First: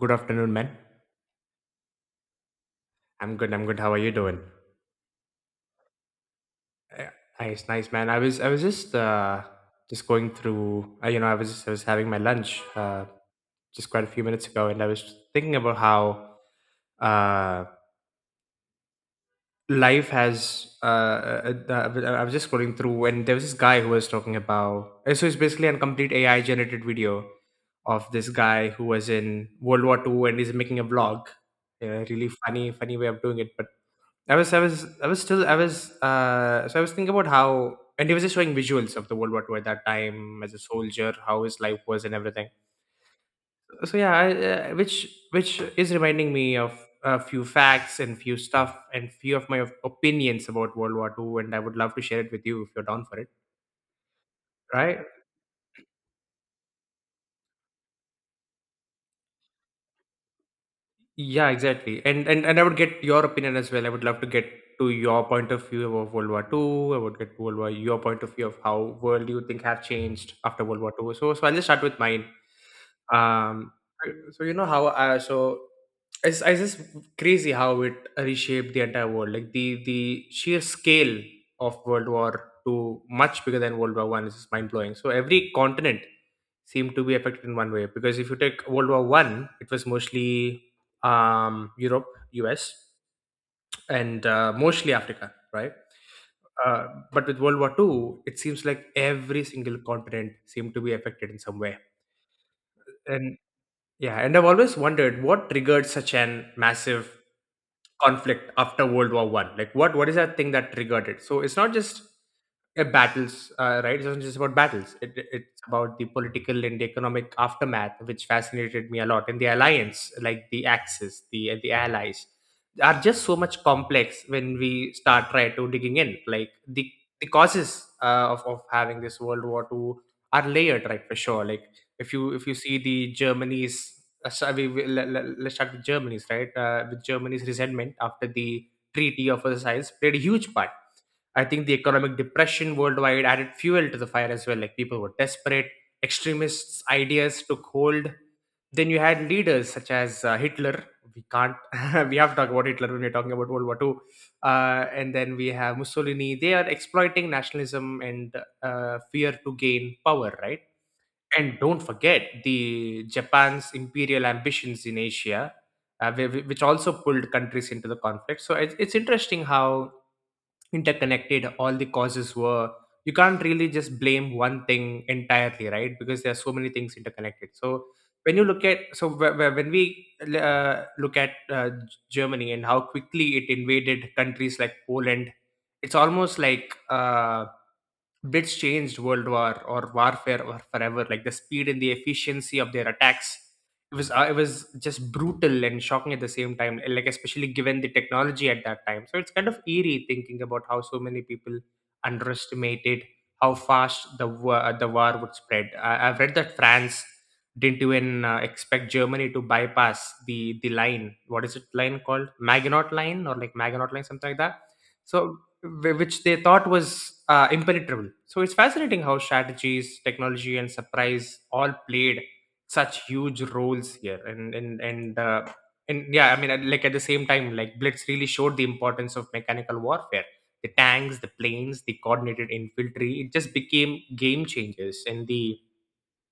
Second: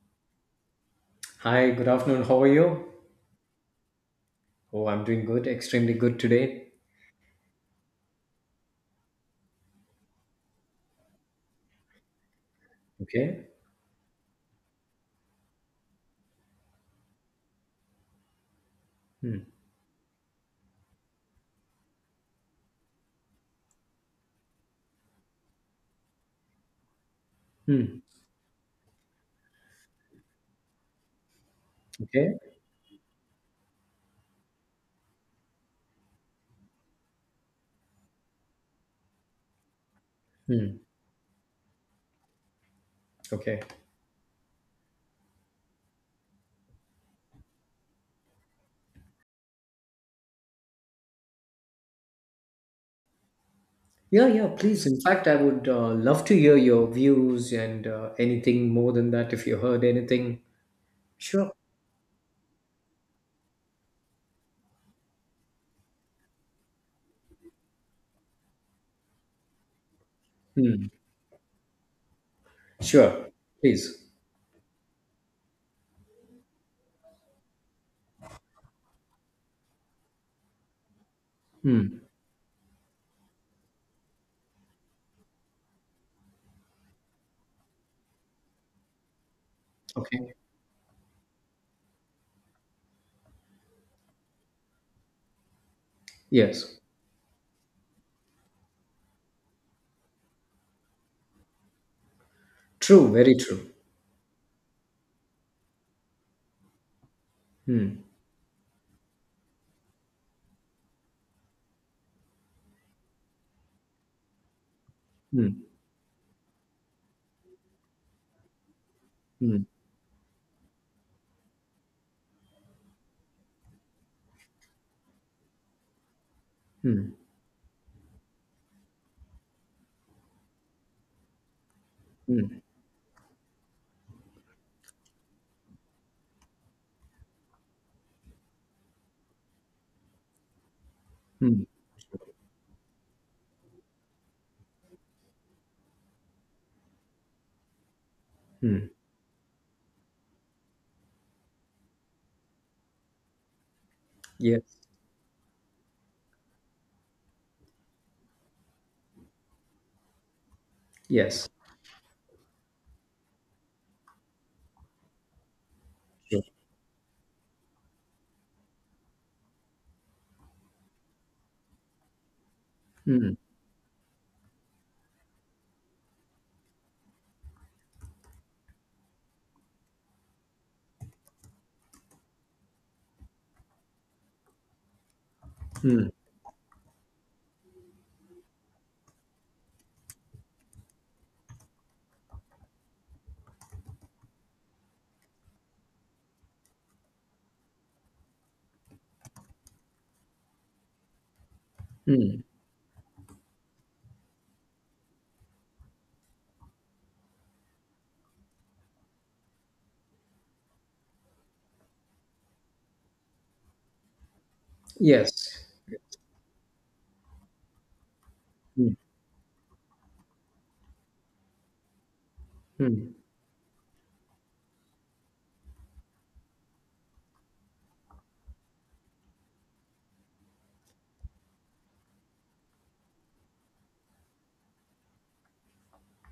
Good afternoon, man. Hi, good afternoon. How are you? I'm good. I'm good. How are you doing? Oh, I'm doing good, extremely good today. Uh, Nice, nice, man. I was just going through. I was having my lunch, Okay. just quite a few minutes ago, and I was thinking about how, uh, Hmm. life has. I was just scrolling through, and there was this guy who was talking about. So it's basically a complete AI generated video Hmm. of this guy who was in World War II, and he's making a vlog. A really Okay. funny, funny way of doing it, but I was still, so I was thinking about how, and he was just showing visuals of the World War II at that time as a Hmm. soldier, how his life was and everything. Okay. So yeah, which is reminding me of a few facts and few stuff and few of my opinions about World War II, and I would love to share it with you if you're down for it, Yeah, yeah, please. right? In fact, I would love to hear your views and anything more than that if you heard anything. Yeah, Sure. exactly. And I would get your opinion as well. I would love to get to your point of view of World War II. I would get to World War your point of view of how world you think have changed after World Hmm. War II. So I'll just start with mine. Sure. um Please. so you know how so it's just crazy how it reshaped the entire world, like the sheer scale of Hmm. World War II, much bigger than World War I, is just mind-blowing. So every continent seemed to be affected in one way, because if you take World War I, it was Okay. mostly Europe, US, and mostly Africa, right? Yes. uh, but with World War II it seems like every single continent seemed to be affected in some way. True, very And. true. Yeah, and I've always wondered what triggered such an massive Hmm. conflict after World War I. Like, what is that thing that triggered it? So it's not just battles, right? It's not just about battles. It's Hmm. about the political and economic aftermath, which fascinated me a lot. And the Hmm. alliance, like the Axis, the Allies, are just so much complex when we start try to digging in. Like the Hmm. the causes of having this World War II are layered, right? For sure. Like, if you Hmm. see the Germany's. So let's start with Germany's, right? With Germany's resentment after the Treaty of Versailles played a huge part. I Hmm. think the economic depression worldwide added fuel to the fire as well. Like, people were desperate, extremists' ideas took hold. Then Hmm. you had leaders such as Hitler. We can't we have to talk about Hitler when we're talking about World War II. Yes. And then we have Mussolini. They are exploiting nationalism and fear to gain power, right? Yes. And don't forget the Japan's imperial ambitions in Asia, True. which also pulled countries into the conflict. So it's interesting how interconnected all the causes were. You Hmm. can't really just blame one thing entirely, right? Because there are so many things interconnected. So when you look at, so when we look at Germany and how quickly it invaded countries like Poland, it's Hmm. almost like blitz changed world war or warfare or forever. Like the speed and the efficiency of their attacks, it was it was just brutal and shocking at the same time, and like especially given the technology at that time. So it's kind of eerie thinking about how so many people Hmm. underestimated how fast the war would spread. I've read that France didn't even expect Germany to bypass the line. What is it line called, Maginot Line, or like Maginot Line, something like that? So Yes. Which they thought was impenetrable. So it's Hmm. fascinating how strategies, technology, and surprise all played such Hmm. huge roles here. And and yeah, I mean, like at the same time, like blitz really showed the importance of mechanical warfare: the tanks, the planes, the coordinated infantry. It just became game changers. And the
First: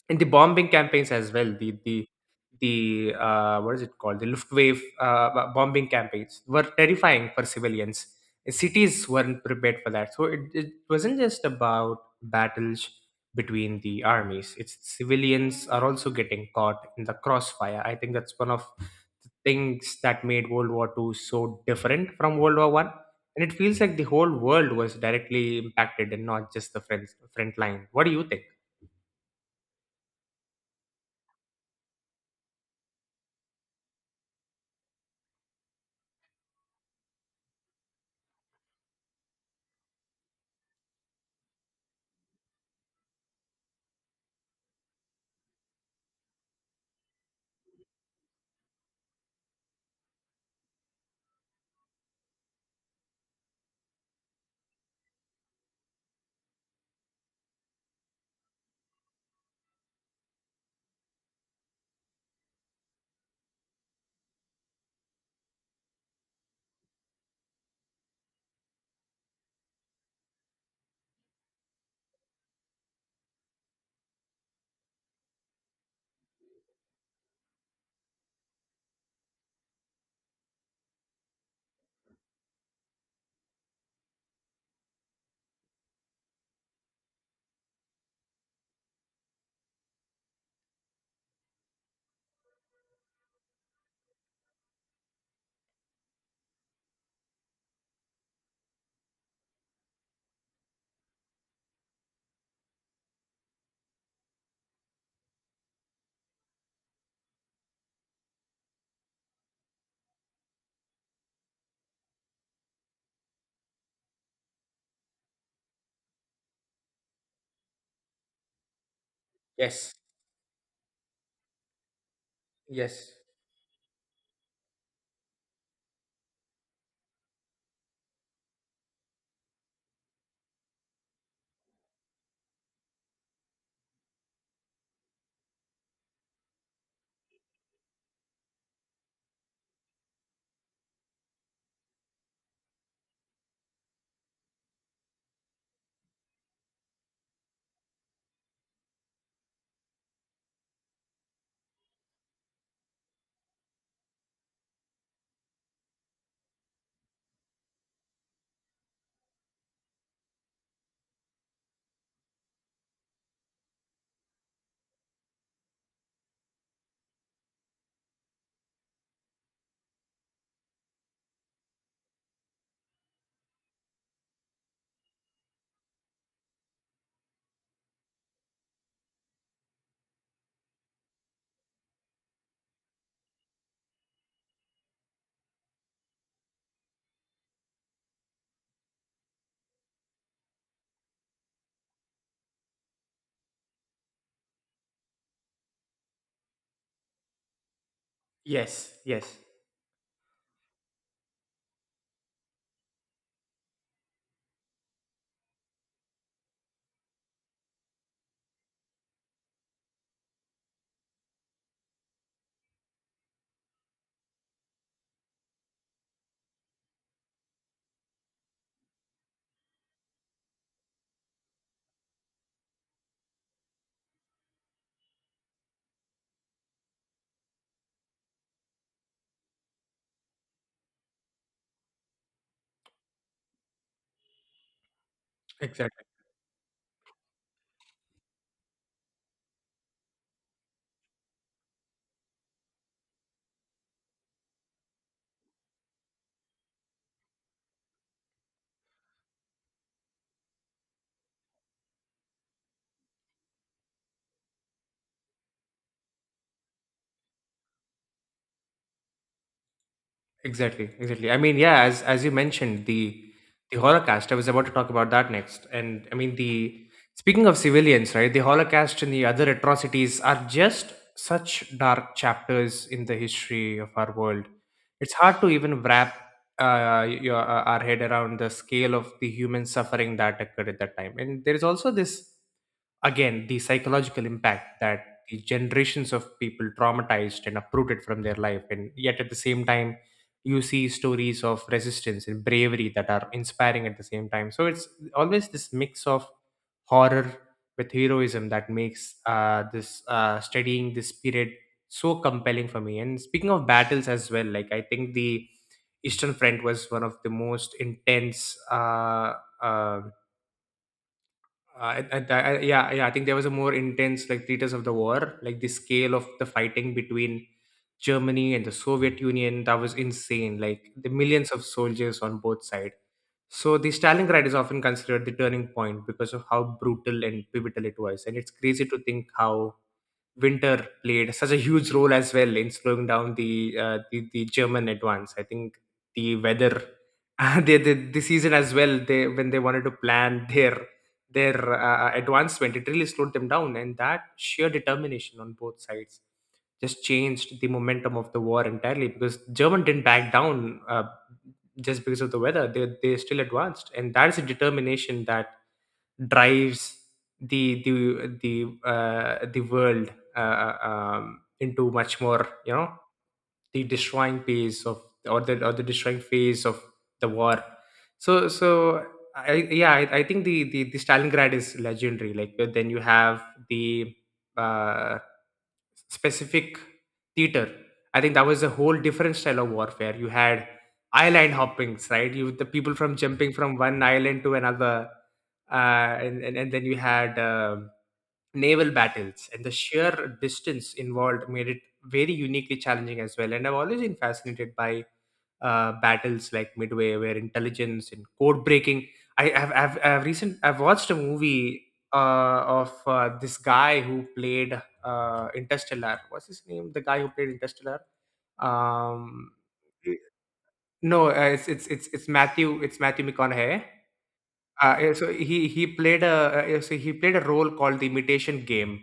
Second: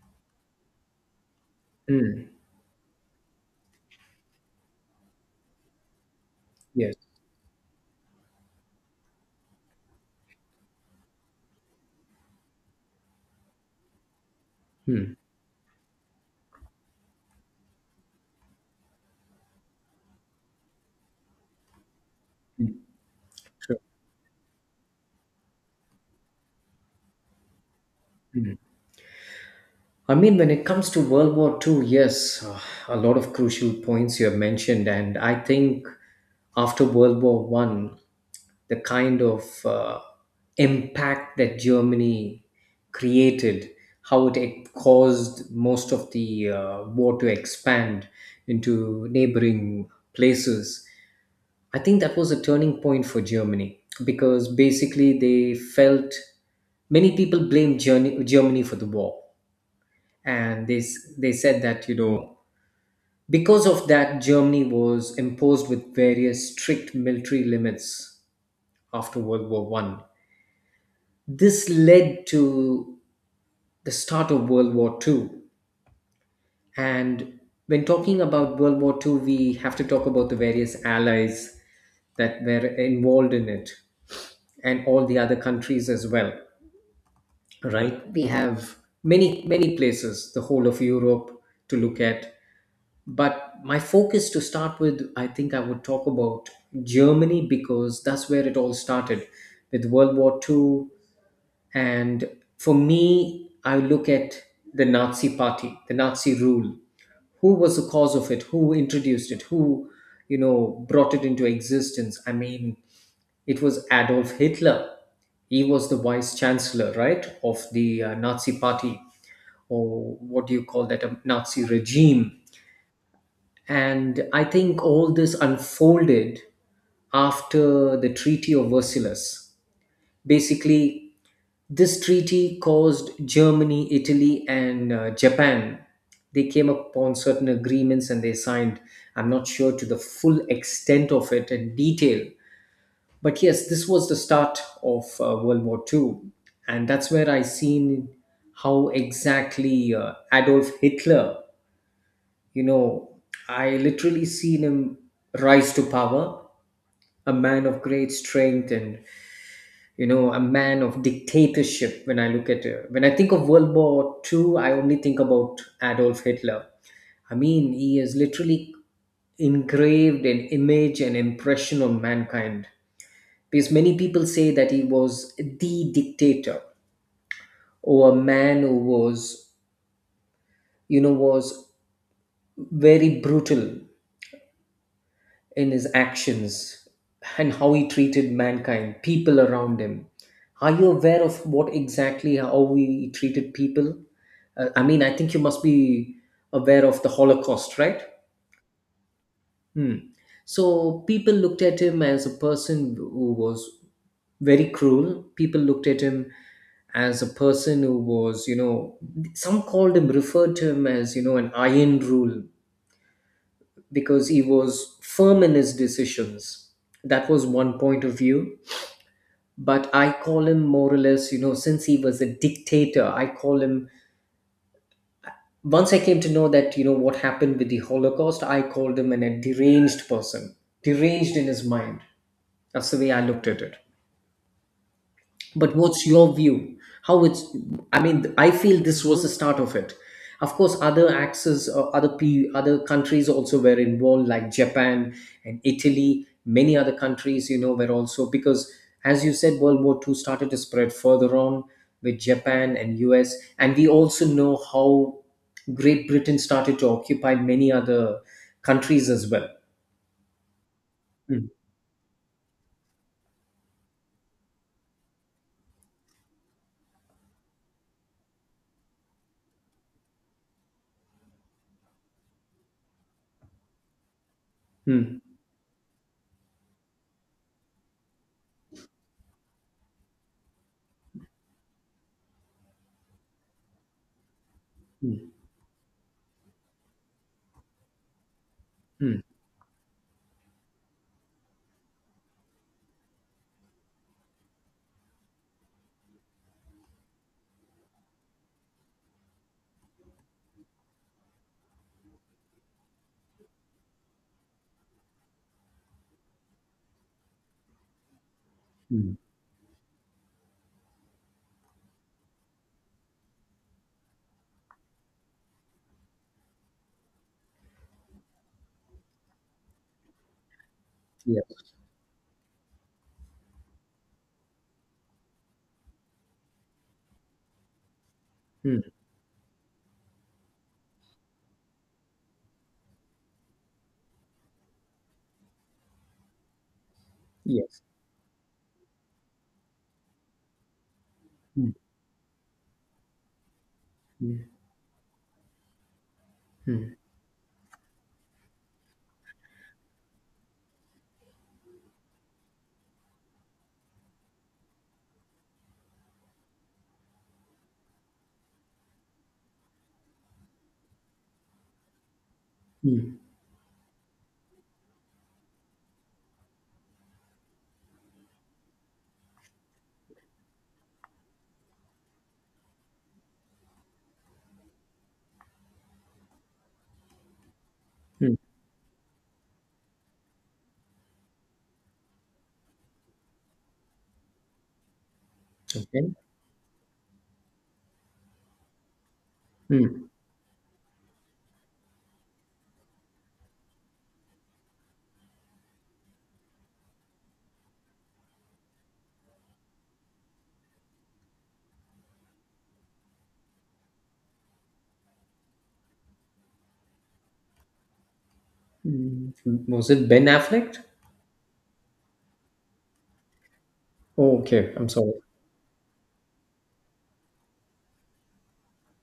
and the bombing campaigns as well, Hmm. the what is it called, the Luftwaffe bombing campaigns, were Yes. terrifying for civilians. Cities weren't prepared for that. So it wasn't just about battles between the armies. It's Hmm. civilians are also getting caught in the crossfire. I think that's one of the things that made World War II so different from World War I. And it feels Sure. like the whole world was directly impacted and not just the front line. What do you think? I mean, when it comes to World War Two, yes, a lot of crucial points you have mentioned, and I think after World War One, the kind of impact that Germany created, how it caused most of the war to expand into neighboring places. I think that was a turning point for Germany because basically they felt many people blamed Germany for the war, and they said that, you know, because of that, Germany was imposed with various strict military limits after World War One. This led to the start of World War Two, and when talking about World War Two, we have to talk about the various allies that were involved in it and all the other countries as well. Right? We have many, many places, the whole of Europe to look at. But my focus to start with, I think I would talk about Germany because that's where it all started with World War Two. And for me, I look at the Nazi party, the Nazi rule. Who was the cause of it? Who introduced it? Who, you know, brought it into existence? I mean, it was Adolf Hitler. He was the vice chancellor, right, of the Nazi party, Yes, or what do you call that, a Nazi regime. yes, And I think all this unfolded after the Treaty of Versailles. Basically, this treaty caused Germany, Italy, and Japan. They came upon certain agreements and they signed. I'm not sure to the full extent of it and detail, but yes, this was the start of World War Two, and that's where I seen how exactly Adolf Hitler, you know, I literally seen him rise to power, a man of great strength and, you know, a man of dictatorship. When I think of World War Two, I only think about Adolf Hitler. I mean, he has literally engraved an image and impression on mankind. Because many people say that he was the dictator or a man who was very brutal in his actions and how he treated mankind, people around him. Are you aware of what exactly how he treated people? I mean, I think you must be aware of the Holocaust, right? yes, yes. Hmm. So people looked at him as a person who was very cruel. People looked at him as a person who was, you know, some called him, referred to him as, you know, an iron rule because he was firm in his decisions. That was one point of view. But I call him more or less, you know, since he was a dictator, I call him. Once I came to know that, you know, what happened with the Holocaust, I called him a deranged person, deranged in his mind. That's the way I looked at it. But Exactly, what's your view, how it's I mean, I feel this was the start of it. Of course, other axes or other countries also were involved, like Japan and Italy, many other countries, you know, were also. Because as you said, World War II started to spread further on with Japan and US, and we also know how Great Britain started to occupy many other countries as well. exactly, exactly. I Mm, mean, yeah, as you mentioned, the Holocaust. I was about to talk about that next. And I mean, the speaking of civilians, right? The Holocaust and the other atrocities are just such dark chapters in the history of our world. It's mm, hard to even wrap our head around the scale of the human suffering that occurred at that time. And there is also this, again, the psychological impact, that the mm, generations of people traumatized and uprooted from their life, and yet mm, at the same time you see stories of resistance and bravery that are inspiring at the same time. So it's always this mix of horror with heroism that makes this studying this period so compelling for me. And speaking of battles as well, like I think the eastern front was one of the most intense. mm. uh, um yeah, yeah, I think there was a more intense like treatise of the war, like the scale of the fighting between Germany and the Soviet Union. That was insane, like the millions of Yes. soldiers on both sides. So the Stalingrad is often considered the turning point because of how brutal and pivotal it was. And it's Mm, crazy to think how Winter played such a huge role as well in slowing down the German advance. I think the weather, the, yes. the the season as well. They When they wanted to plan their Mm, advancement, it really slowed them down. And that mm, sheer determination on both sides mm, just changed the momentum of the war entirely, because German didn't back down just because of the weather. They still advanced. And that is a determination that drives the the the the world into much more, mm. the destroying phase of, or the destroying phase of the war. So I think the Stalingrad is legendary. Like, then you have the uh, specific theater. I think Hmm. that was a whole different style of warfare. You had island hoppings, right? you The people, from jumping from one island to another. Okay. And then you had naval battles, and the Hmm. sheer distance involved made it very uniquely challenging as well. And I've always been fascinated by battles like Midway, where intelligence and code breaking. I have i've, I've I've recent i've watched a movie of this guy who played Interstellar. What's his name, the guy who played Interstellar? Mm. um Was it Ben Affleck? no, it's Matthew McConaughey. Oh, okay. I'm Yeah, sorry. so he played a, yeah, so he played a role called The Imitation Game.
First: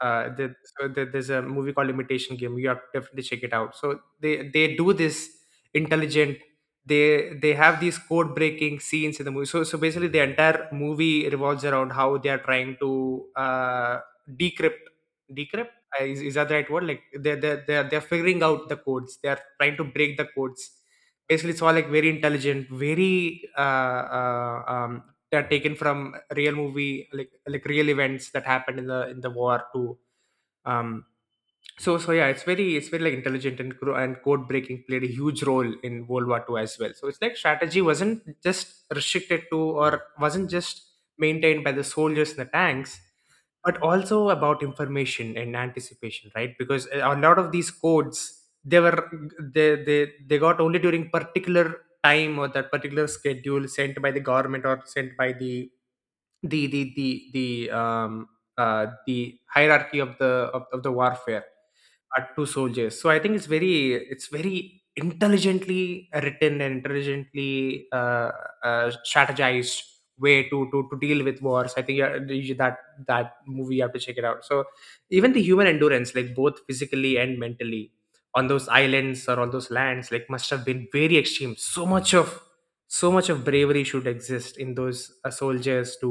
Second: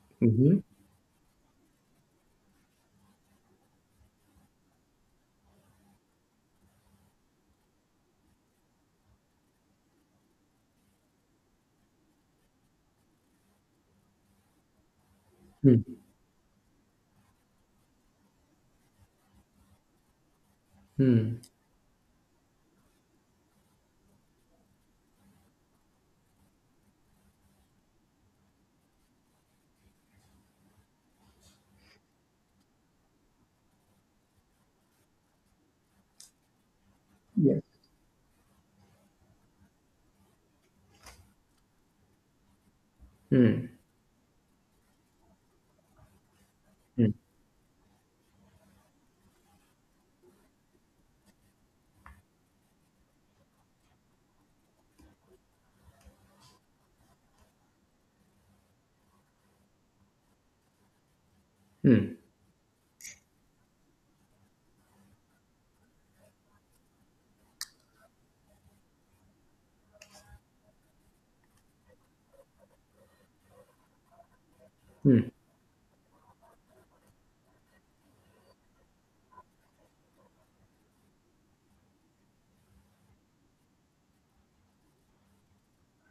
Mm-hmm. There's a movie called Imitation Game. You have to definitely check it out. So they do this intelligent. They have these code breaking scenes in the movie. So basically, the entire movie revolves around how they are trying to decrypt decrypt. Mm. Is that the right word? Like they're figuring out the codes. They are trying to break the codes. Mm. Basically, it's all like very intelligent, very that are taken from real movie like real events that happened in the war too. um so yeah, it's very, it's very like intelligent and code breaking played a huge role in World War Two as well. So it's like Yes. strategy wasn't just restricted to, or wasn't just maintained by the soldiers and the tanks, Mm. but also about information and anticipation, right? Because Mm. a lot of these codes, they were they they, they got only during particular time or that particular schedule, sent by the government or sent by the the the the um the hierarchy of the warfare, Mm. are two soldiers. So I think it's very, it's very intelligently written and intelligently strategized way to deal with wars, I think. That that movie, you have to check it out. So Mm. even the human endurance, like both physically and mentally, on those islands or on those lands, like must have been very extreme. So much of, so much of bravery should exist in those soldiers to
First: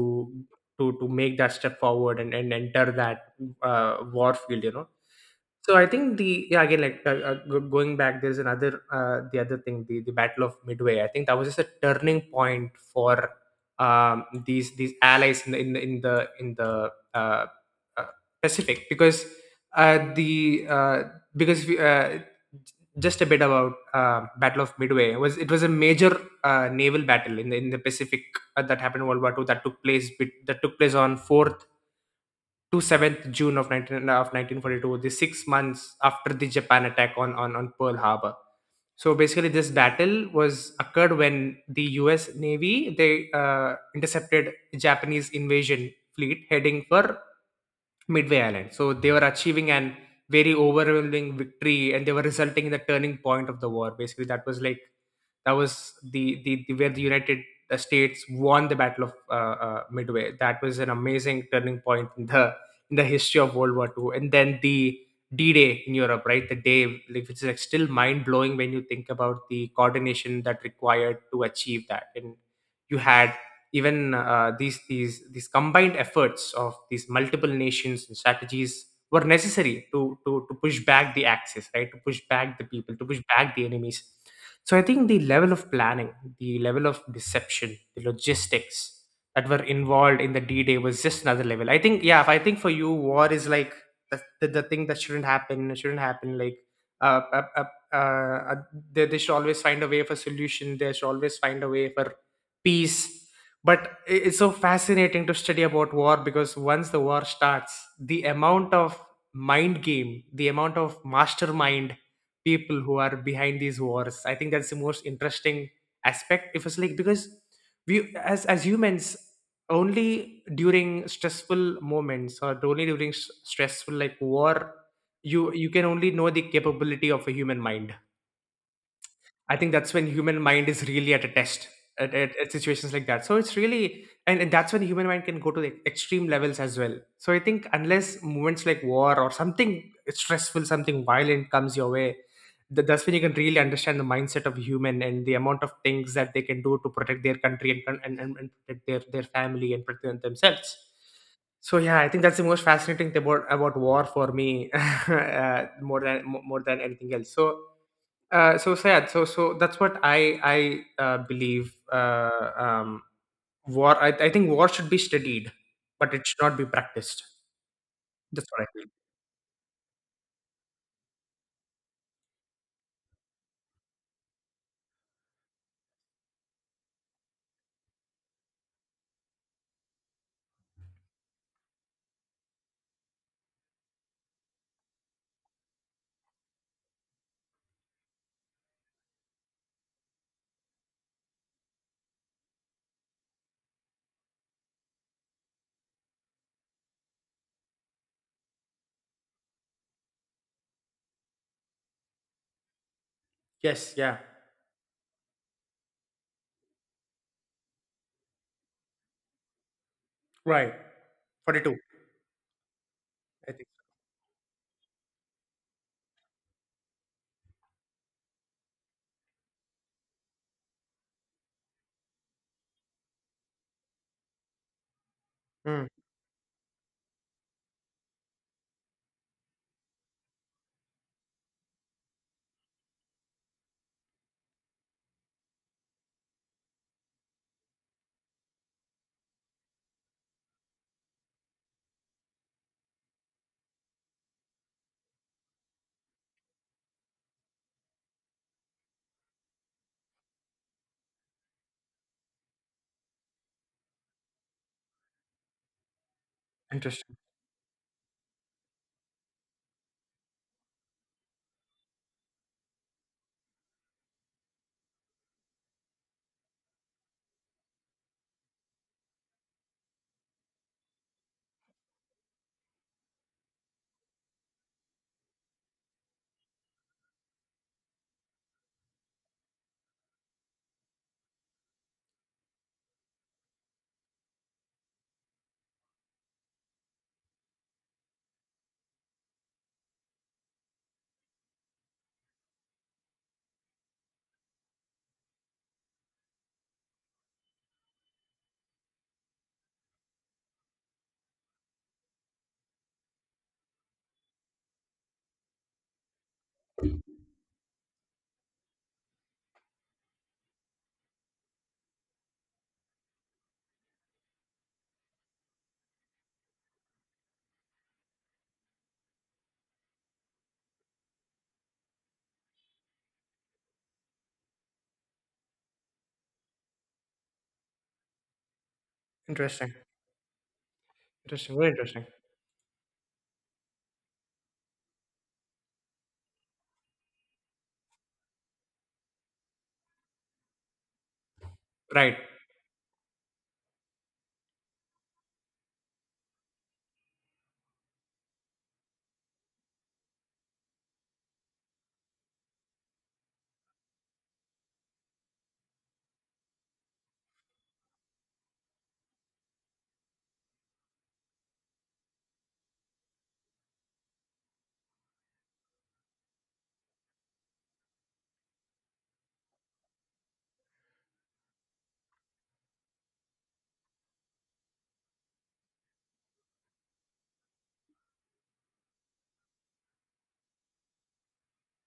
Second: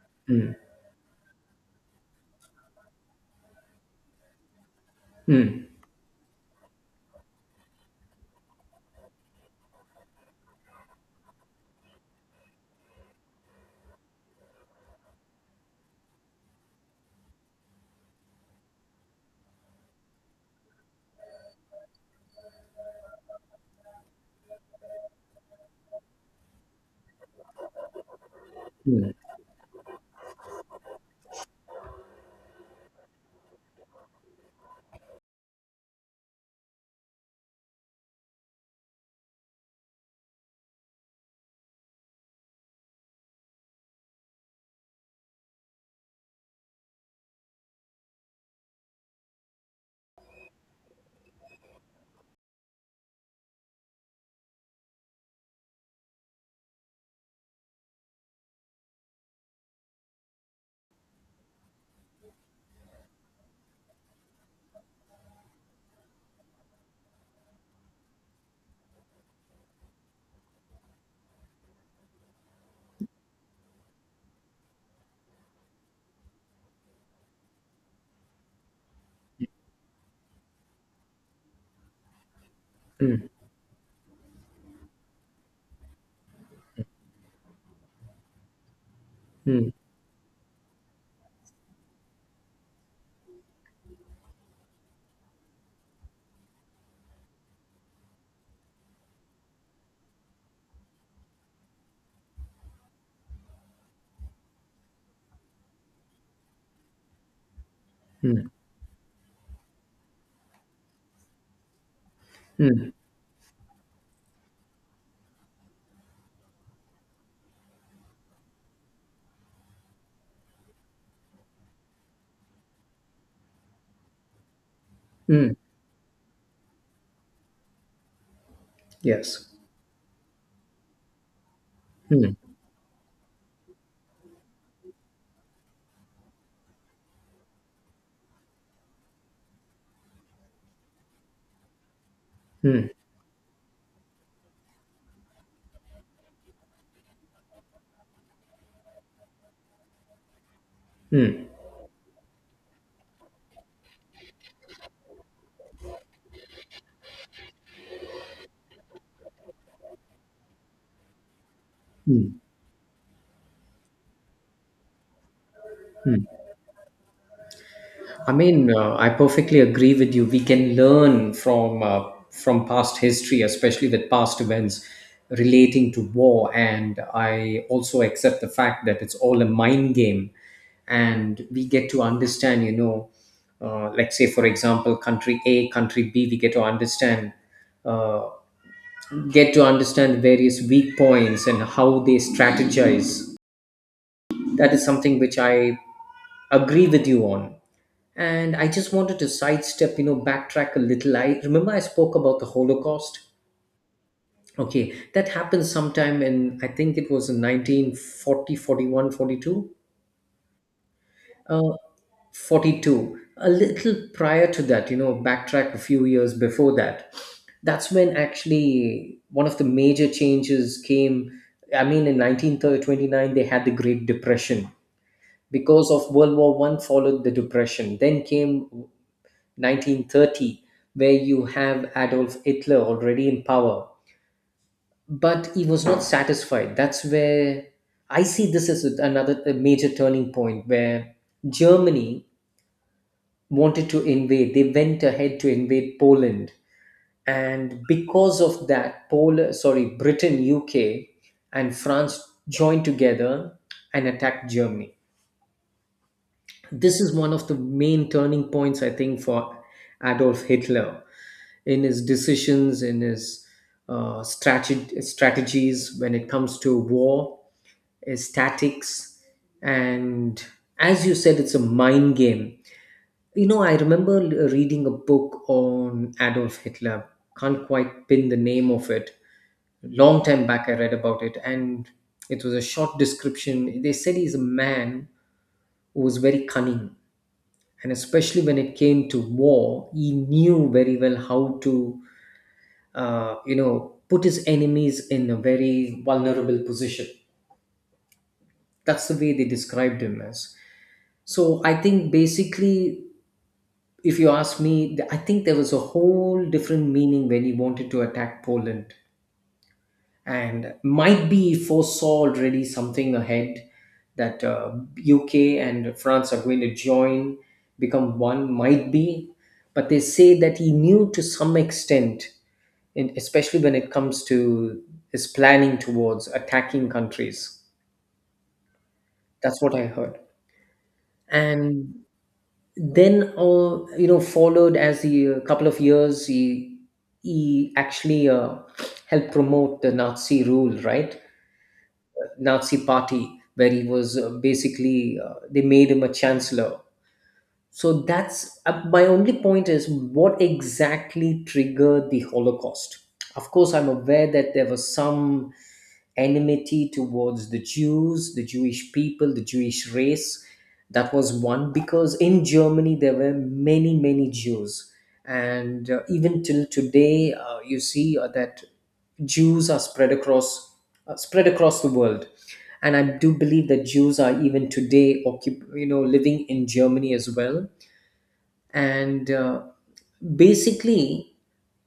to make that step forward and enter that war field, you know. Mm. So I think the, yeah, again, like going back, there's another, the other thing, the Battle of Midway. I think that was just a turning point for these allies in the in the in the, in the uh, Pacific. Because the because we, j- just a bit about Battle of Midway. Was it was a major naval battle in the Pacific that happened in Mm. World War Two. That took place on 4th to 7th June of 19 uh, of 1942, the 6 months after the Japan attack on on Pearl Harbor. So basically, this battle was occurred when the US Navy, they intercepted Japanese invasion fleet heading for Midway Island. So they were achieving an very overwhelming victory, and they were resulting in the turning point of the war. Basically, that was like, that was the, where the United States won the Battle of Midway. That was an amazing turning point in the, in the history of World War Two. And then the D Day in Europe, right? The day like, which is like still mind blowing when you think about the coordination that required to achieve that. And you had even these these combined efforts of these multiple nations and strategies were necessary to push back the axis, right? To push back the people, to push Mm. back the enemies. So I think the level of planning, the level of deception, the logistics that were Mm. involved in the D Day was just another level, I think. Yeah, if I think for you, war is like the thing that shouldn't happen, shouldn't happen. Like uh, uh, uh, uh, uh, they should always find a way for solution. They should always find a way for peace. But I- it's so fascinating to study about war, because once the war starts, the amount of mind game, the amount of mastermind people who are behind these wars, I think that's the most interesting aspect. If it's like, because we, as humans, only during stressful moments or only during s- stressful, like war, you Mm. you can only know the capability of a human mind. Yes. I think that's when human mind is really at a test at situations like that. So it's really, and that's when human mind can go to the extreme levels as well. So I think unless moments like war or something stressful, something violent comes your way, th- Mm. that's when you can really understand the mindset of human and the amount of things that they can do to protect their country and con- and protect their family and protect themselves. Mm. So yeah, I think that's the most fascinating thing about war for me, more than more than anything else. So so sad. So that's what I believe, Mm. War. I think war should be studied, but it should not be practiced. I That's what I mean, feel. I perfectly agree with you. We can learn from from past history, especially with past events relating to war. And I also accept the fact that it's all a mind game, and we get to understand. You know, like, say for example, country A, country B. We get to understand various weak points and how they strategize. That is something which I agree with you on. And I just wanted to sidestep, you know, backtrack a little. I remember I spoke about the Holocaust. Yes, yeah. Okay, that happened sometime in, I think it was in 1940, Right. uh, 42, 42. A I think. little prior to that, you know, backtrack a few years before that. That's when actually one of the major changes came. I mean, in 1929 they had the Great Depression Hmm. because of World War One. Followed the depression, then came 1930, where you have Adolf Hitler already in power. But he was not satisfied. That's where I see this as another a major turning point, where Germany wanted to invade. They went ahead to invade Poland. And because of that, sorry, Britain, UK, and France joined together and attacked Germany. This is Interesting. one of the main turning points, I think, for Adolf Hitler in his decisions, in his strategies when it comes to war, his tactics. And as you said, it's a mind game. You know, I remember reading a book on Adolf Hitler. Can't quite pin the name of it. Long time back, I read about it, and it was a short description. They said he's a man who was very cunning, and especially when it came to war, he knew very well how to you know, put his enemies in a very vulnerable position. That's the way they described him as. So I think basically, if you ask me, I think there was a whole different meaning when he wanted to attack Poland, and might be he foresaw already something ahead, that UK and France are going to join, become one. Might be, but they say that he knew to some extent in, especially when it comes to his planning towards attacking countries. That's Interesting. what I heard. Interesting. Very And interesting. then, you know, followed as he, a couple of years, he actually helped promote the Nazi rule, right? Right. Nazi party, where he was basically they made him a chancellor. So that's my only point is what exactly triggered the Holocaust. Of course, I'm aware that there was some enmity towards the Jews, the Jewish people, the Jewish race. That was one, because in Germany there were many, many Jews. And even till today, you see that Jews are spread across the world, and I do believe that Jews are even today living in Germany as well. And basically,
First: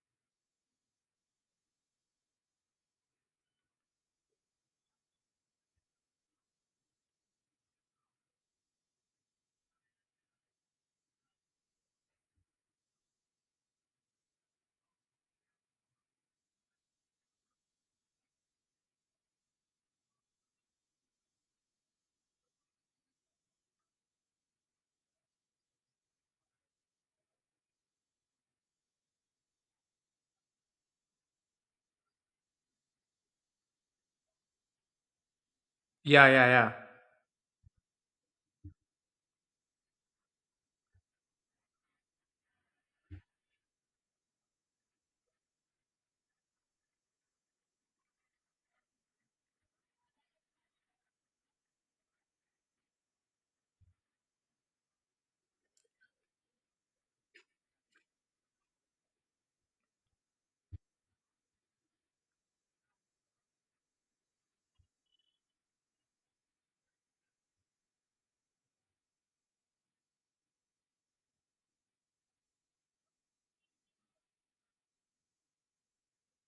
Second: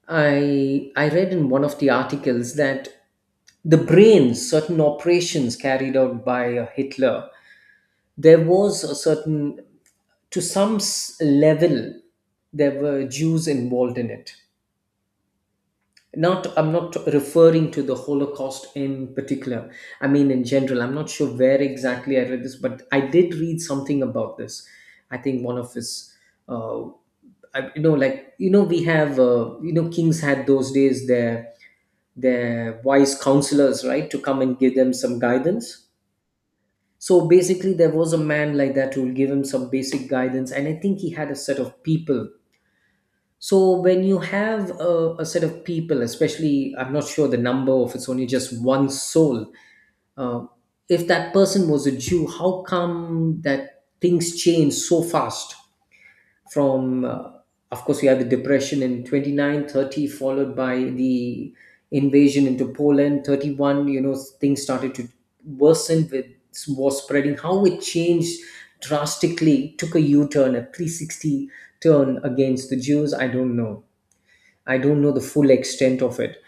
I read in one of the articles that the brain, certain operations carried out by Hitler, there was a certain, to some level, there were Jews involved in it. Not, I'm not referring to the Holocaust in particular. I mean, in general, I'm not sure where exactly I read this, but I did read something about this. I think one of his, uh, I, you know, like you know, kings had those days, their wise counselors, right, to come and give them some guidance. Yeah, yeah, yeah. So basically, there was a man like that who will give him some basic guidance, and I think he had a set of people. So when you have a set of people, especially, I'm not sure the number of it's only just one soul. Uh, if that person was a Jew, how come that things change so fast? From Of course, we had the depression in 29 30, followed by the invasion into Poland 31, you know, things started to worsen with war spreading, how it changed drastically, took a U-turn, a 360 turn against the Jews. I don't know. I don't know the full extent of it,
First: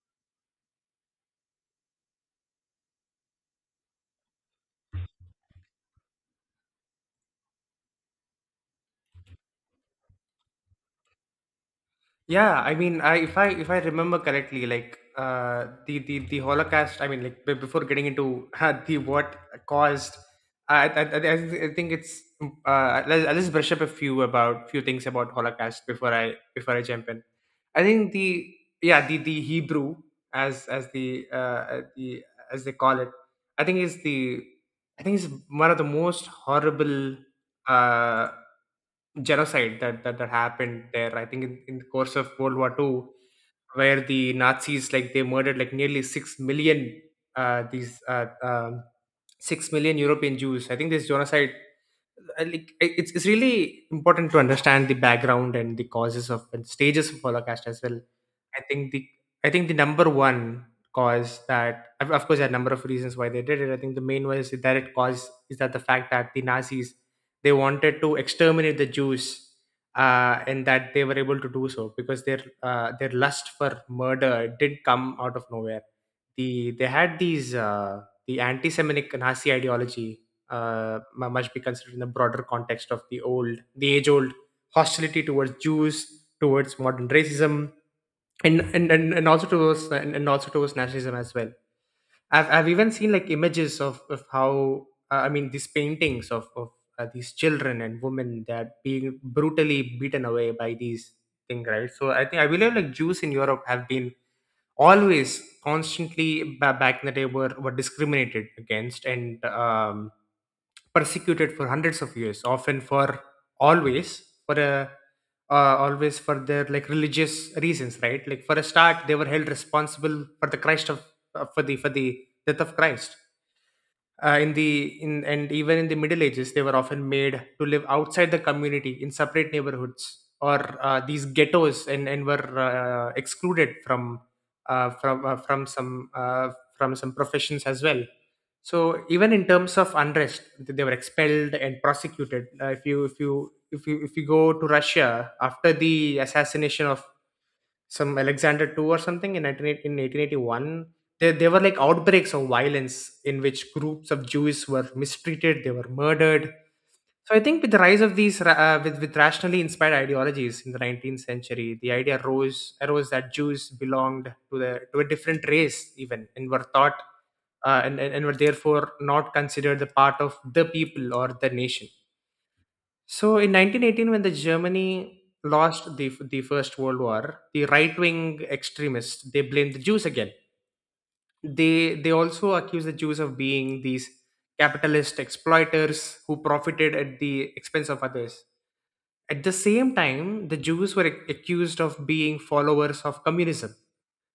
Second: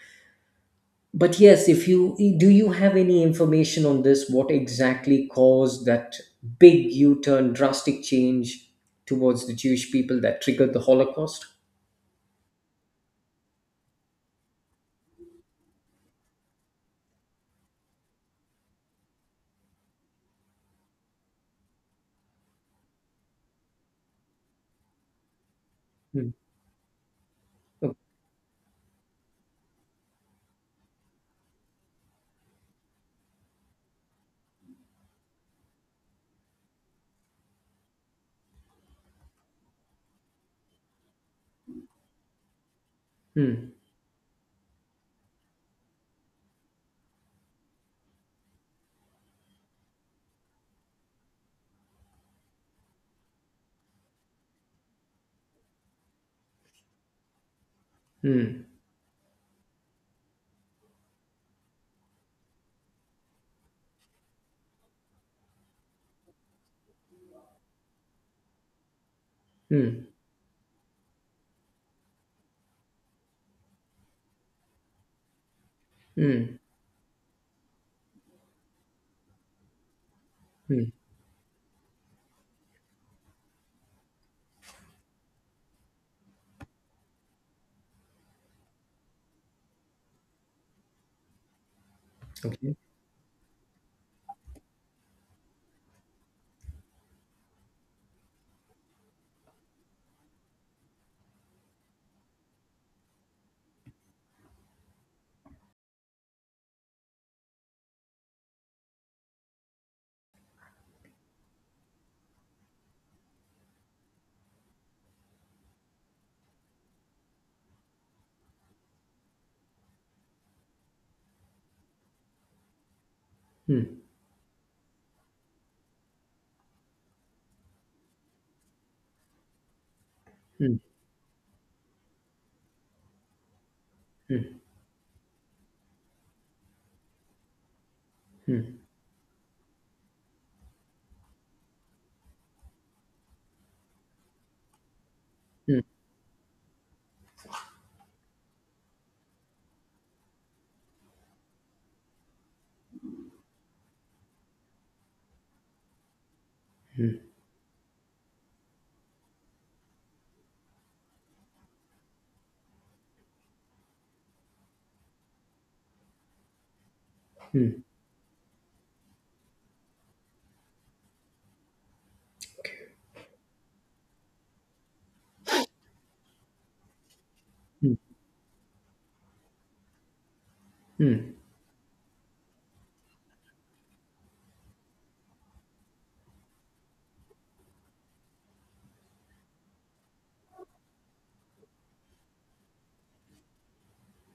but yes, if you do, you have any information on this, what exactly caused that big U turn, drastic change towards the Jewish people that triggered the Holocaust? Yeah, I mean, I if I if I remember correctly, like the the Holocaust. I mean, like, before getting into, the what caused, I think it's let's, I'll just brush up a few about few things about Holocaust Hmm. Before I jump in. I Okay. think the, yeah, the Hebrew, as the the, as they call it. I think is the, I think is one of the most horrible Uh, genocide that happened there, I think, in the course of World War Two, Hmm. where the Nazis, like, they murdered like nearly 6 million these 6 million European Jews. I think this genocide, I like, I- it's really important to understand the background and the causes of and stages of Holocaust as well. I Hmm. think the, I think the number one cause, that of course, there are a number of reasons why they did it. I think the main one is the direct cause, is that the fact that the Nazis, they wanted to exterminate the Jews Hmm. And that they were able to do so because their lust for murder did come out of nowhere. Hmm. The, they had these the anti-Semitic Nazi ideology Hmm. Must be considered in the broader context of the old, the age-old hostility towards Jews, towards modern racism, and also towards, and also towards nationalism as well. I've Okay. even seen like images of how, I mean, these paintings of these children and women that are being brutally beaten away by these thing, right? So I think I believe, like Jews in Europe have been always constantly, back in the day, were discriminated against, and persecuted for hundreds of years, often for, always for a always for their like religious reasons, right? Like for a start, they were held responsible for the Christ of for the death of Christ Hmm. in and even in the middle ages, they were often made to live outside the community in separate neighborhoods or Hmm. These ghettos, and were excluded from uh, from uh, from some uh, from some professions as well. So even in terms of unrest, th- they were expelled and prosecuted. If you if you if you if you go to Russia after the assassination of some Alexander II or something in 1881, there were like outbreaks of violence in which groups of Jews were mistreated, they were murdered. So I think with the rise of these with rationally inspired ideologies in the 19th century, the idea arose that Jews belonged to the to a different race even, and were thought and were therefore not considered the part of the people or the nation. So in 1918, when the Germany lost the First World War, the right wing extremists, they blamed the Jews again. They also accused the Jews of being these capitalist exploiters who profited at the expense of others. At the same time, the Jews were accused of being followers of communism,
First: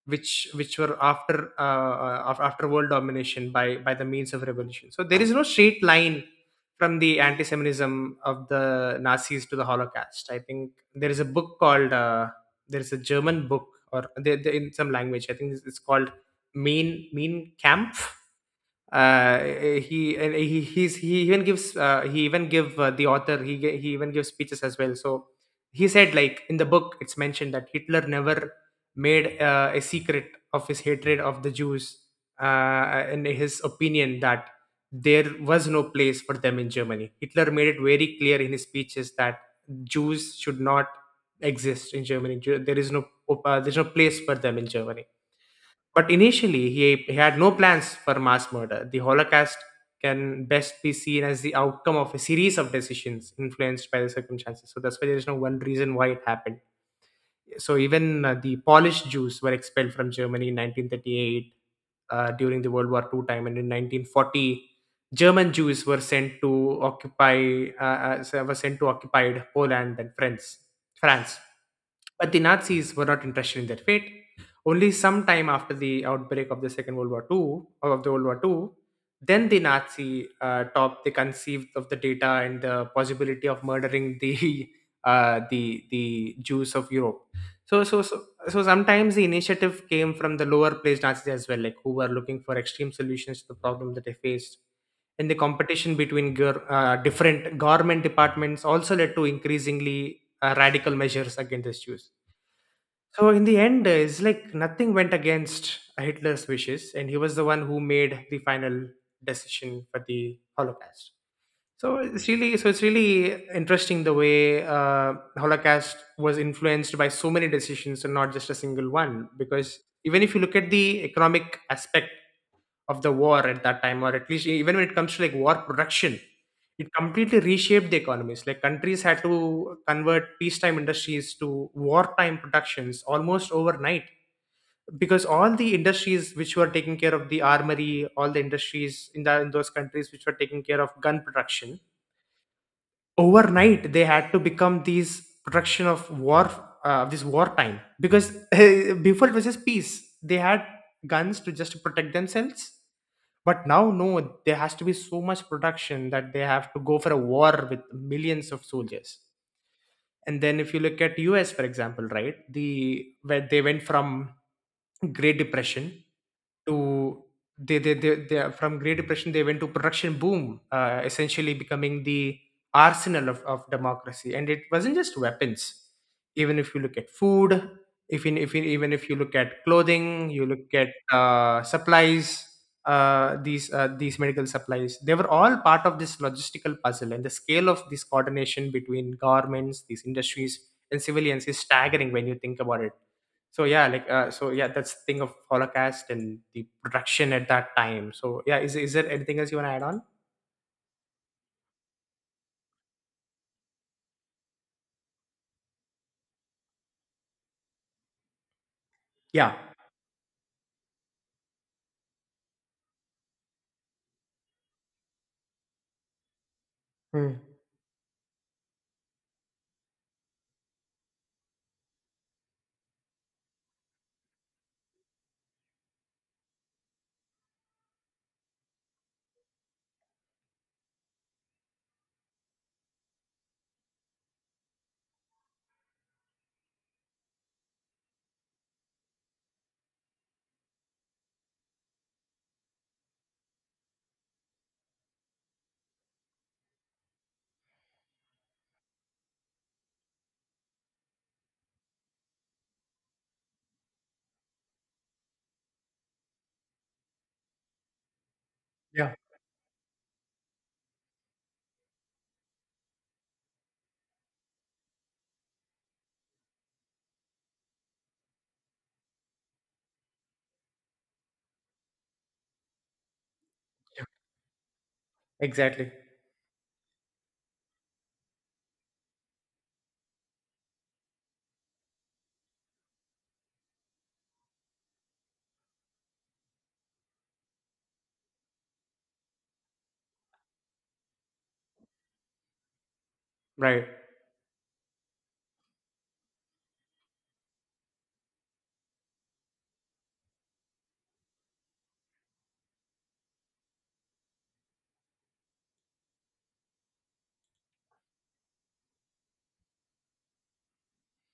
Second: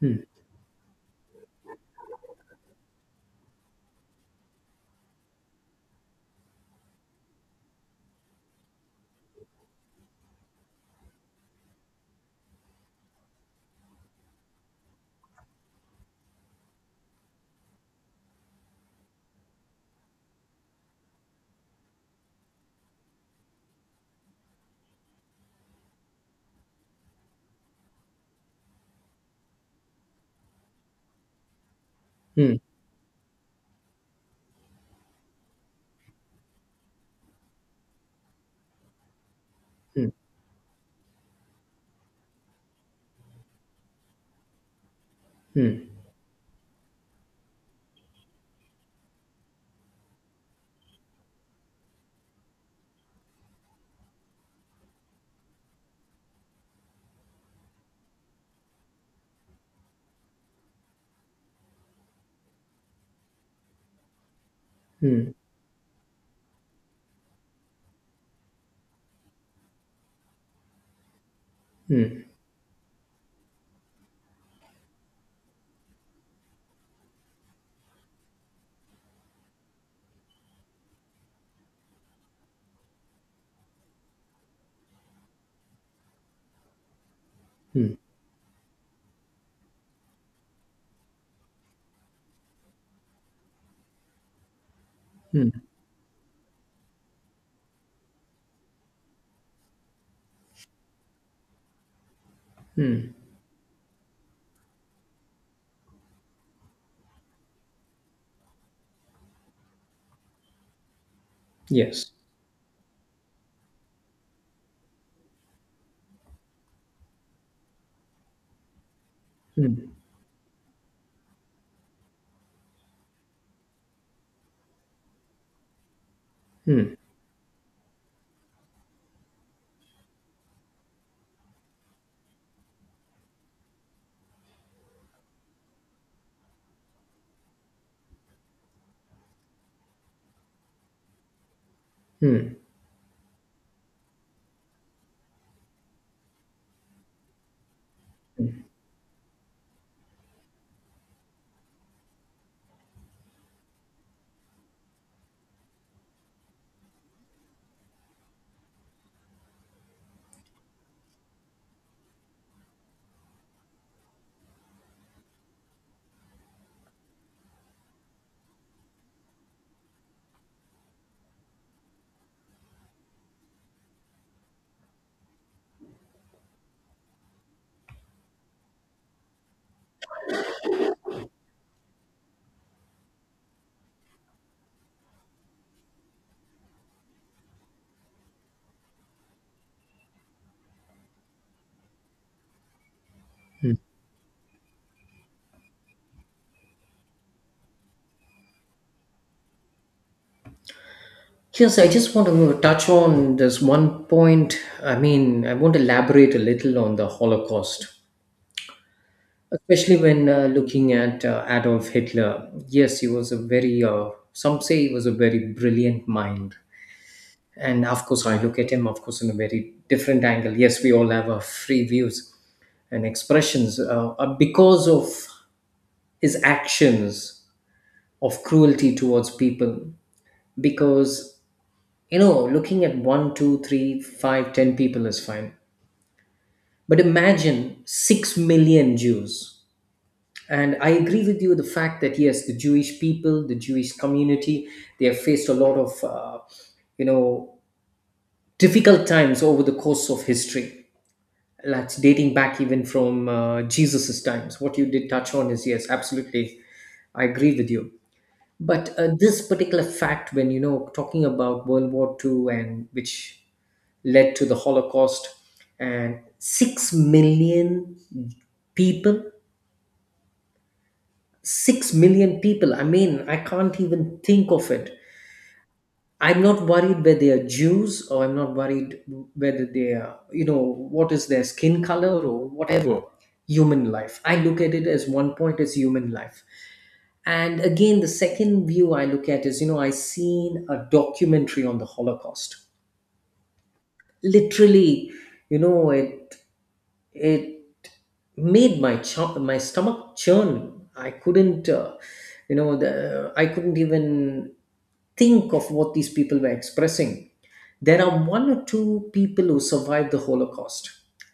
Hmm. Which were after after world domination by the means of revolution. So there is no straight line from the anti-Semitism of the Nazis to the Holocaust. I think there is a book called, there is a German book, or they- in some language, I think it's called Mean Camp. uh, he, and he he's, he even gives, he even give the author, he he even gives speeches as well. So he said like in the book, it's mentioned that Hitler never made a secret of his hatred of the Jews. Hmm. In his opinion that there was no place for them in Germany. Hitler made it very clear in his speeches that Hmm. Jews should not exist in Germany. There's no place for them in Germany. But initially, he had no plans for mass murder. The Holocaust can best be seen as the outcome of a series of decisions influenced by the circumstances. So that's why there is no one reason why it happened. So even the Polish Jews were expelled from Germany in 1938 during the World War II time, and in 1940, German Jews were sent to occupied Poland and France. France. Hmm. But the Nazis were not interested in their fate. Only some time after the outbreak of the Second World War two, or of the World War Two, then the Nazi top, they conceived of the data and the possibility of murdering the the Jews of Europe. So so so so sometimes the initiative came from the lower placed Nazis as well, like who were looking for extreme solutions to the problem that they faced, and the competition between different government departments also led to increasingly radical measures against the Jews. So in the end, it's like nothing went against Hitler's wishes, and he was the one who made the final decision for the Holocaust. Yes. So it's really interesting the way Holocaust was influenced by so many decisions and not just a single one. Because even if you look at the economic aspect of the war at that time, or at least even when it comes to like war production, it Hmm. completely reshaped the economies. Like countries had to convert peacetime industries to wartime productions almost overnight, because all the industries which were taking care of the armory, all the industries in those countries which were taking care of gun production, overnight they had to become these protection of war, this wartime, because before it was just peace, they had guns to just protect themselves. But now, no, there has to be so much production that they have to go for a war with millions of soldiers. And then if you look at US, for example, right, the where they went from great depression to, they from great depression, they went to production boom, essentially becoming the arsenal of democracy. And it wasn't just weapons. Even if you look at food, if in, even if you look at clothing, you look at supplies, these medical supplies, they were all part of this logistical puzzle. And the scale of this coordination between governments, these industries and civilians is staggering when you think about it. So yeah, like, so yeah, that's the thing of Holocaust and the production at that time. So yeah, is there anything else you want to add on? Yes, I just want to touch on this one point. I mean, I want to elaborate a little on the Holocaust. Yeah. Especially when looking at Adolf Hitler, yes, he was a very, some say he was a very brilliant mind. Hmm. And of course, I look at him, of course, in a very different angle. Yes, we all have our free views and expressions, because of his actions of cruelty towards people. Because, you know, looking at one, two, three, five, ten people is fine. But imagine 6 million Jews. And I agree with you, the fact that, yes, the Jewish people, the Jewish community, they have faced a lot of you know difficult times over the course of history. That's dating back even from Jesus's times. What you did touch on is, yes, absolutely, I agree with you. But Yeah. this particular fact, when talking about World War II, and which led to the Holocaust, and 6 million people. 6 million people. I mean, I can't even think of it. Exactly. I'm not worried whether they are Jews, or I'm not worried whether they are, what is their skin color or whatever. Human life. I look at it as one point, as human life. And again, the second view I look at is, I seen a documentary on the Holocaust. Right. Literally, you know, it it made my ch my stomach churn. I couldn't even think of what these people were expressing. There are one or two people who survived the Holocaust,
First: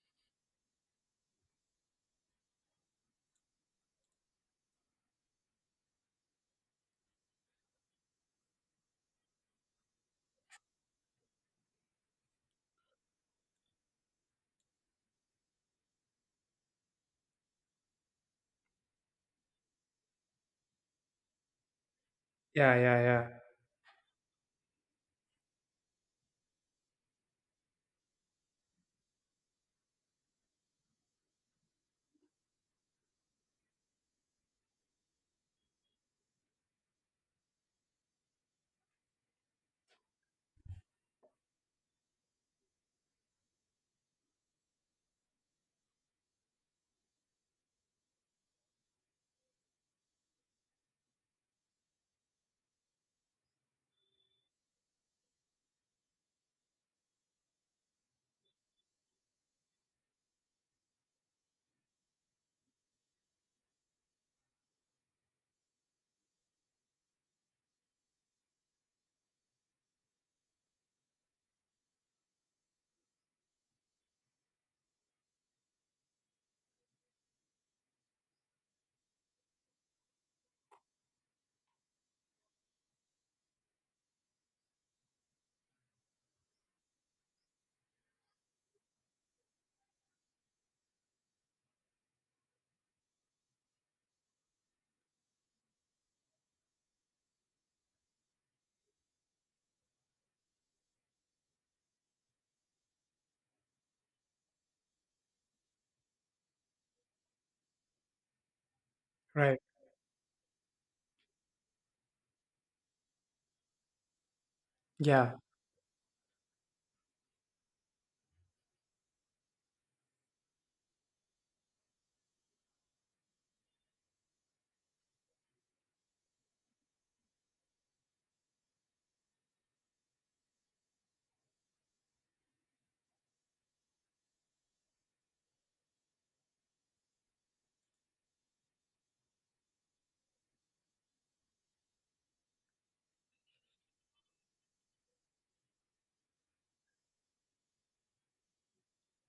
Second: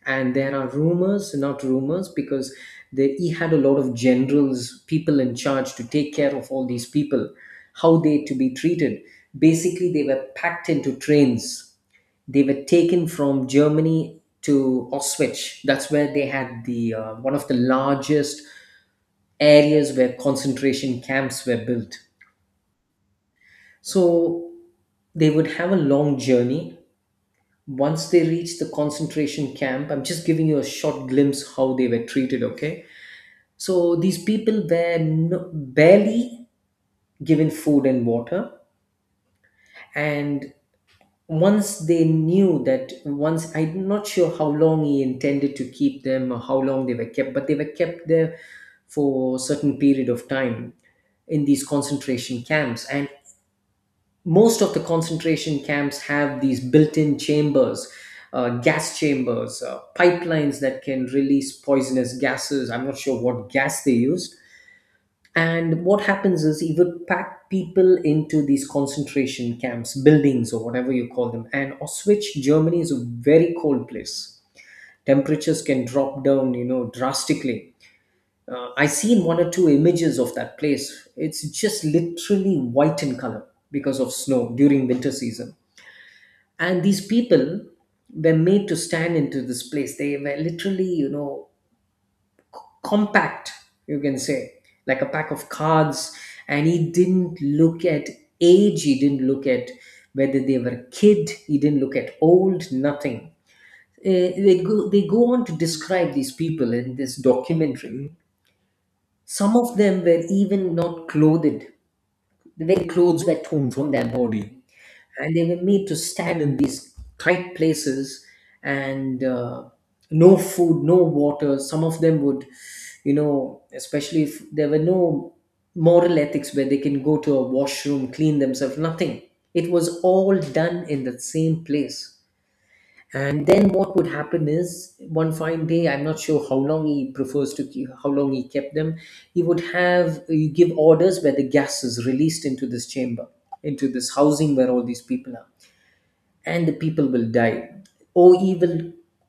and there are rumors, not rumors, because he had a lot of generals, people in charge to take care of all these people, how they to be treated. Basically, they were packed into trains. They were taken from Germany to Auschwitz. That's where they had the, one of the largest areas where concentration camps were built. Yeah, yeah, yeah. So they would have a long journey. Once they reached the concentration camp, I'm just giving you a short glimpse how they were treated. Okay, so these people were, no, barely given food and water. And once they knew that, once I'm not sure how long he intended to keep them or how long they were kept, but they were kept there for a certain period of time in these concentration camps. And most of the concentration camps have these built-in chambers, gas chambers, pipelines that can release poisonous gases. I'm not sure what gas they used, and what happens is, he would pack people into these concentration camps, buildings, or whatever you call them. And Auschwitz, Germany is a very cold place. Temperatures can drop down, drastically. I seen one or two images of that place. It's just literally white in color because of snow during winter season. And these people were made to stand into this place. They were literally, compact, you can say, like a pack of cards. And he didn't look at age, he didn't look at whether they were a kid, he didn't look at old, nothing. They go on to describe these people in this documentary. Some Right. of them were even not clothed, their clothes were torn from their body, Yeah, and they were made to stand in these tight places. And no food, no water. Some of them would, especially if there were no moral ethics where they can go to a washroom, clean themselves, nothing. It was all done in the same place. And then what would happen is, one fine day, I'm not sure how long he prefers to keep, how long he kept them. He would have, he give orders where the gas is released into this chamber, into this housing where all these people are, and the people will die. Oh, evil.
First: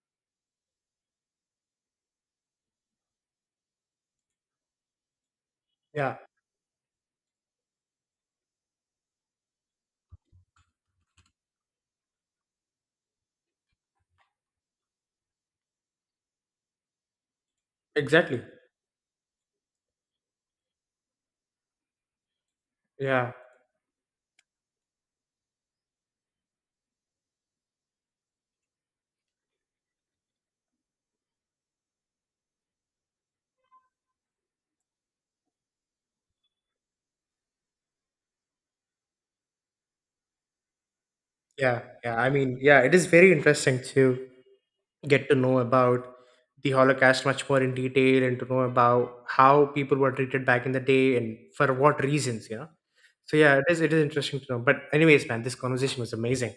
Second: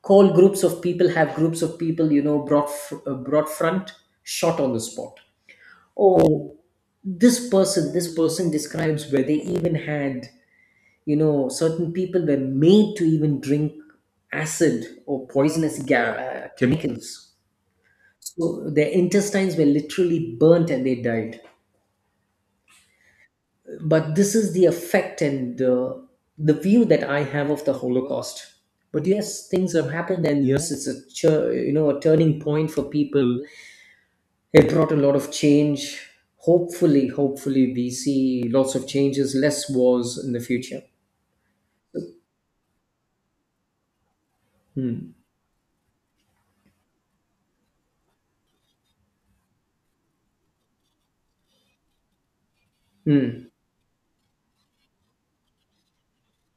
Call groups of people, have groups of people, brought brought front, shot on the spot. yeah. Oh, this person describes where they even had, certain people were made to even drink acid or poisonous chemicals. Exactly. So their intestines were literally burnt, and they died. Yeah. But this is the effect, and the view that I have of the Holocaust. But yes, things have happened, and yes, it's a a turning point for people. It brought a lot of change. Hopefully, hopefully we see lots of changes, less wars in the future. Yeah, yeah. I mean, yeah, it is very interesting to get to know about the Holocaust much more in detail, and to know about how people were treated back in the day and for what reasons, you know. So Hmm. yeah, it is, it is interesting to know. But anyways, man, this conversation was amazing.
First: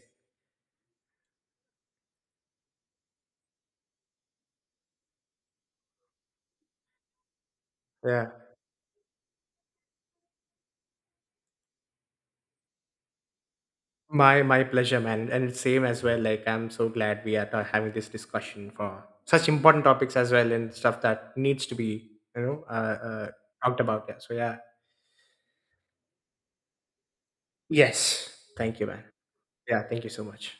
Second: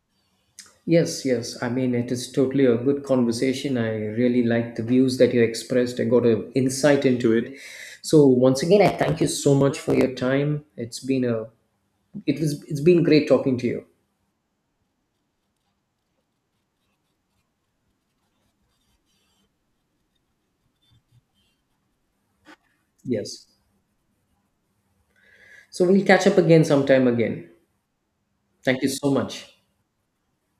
Yes, yes. I mean, it is totally a good conversation. I really like the views that you expressed. I got an insight into it. So Yeah. once again, I thank you so much for your time. It's been a it's been great talking to you. My pleasure, man. And it's same as well. Like, I'm so glad we are having this discussion for such important topics as well, and stuff that needs to be, you know, uh Yes. talked about. Yeah. So yeah. So we'll catch up again sometime again. Yes. Thank Thank you, you man. so much. Yeah, thank you so much.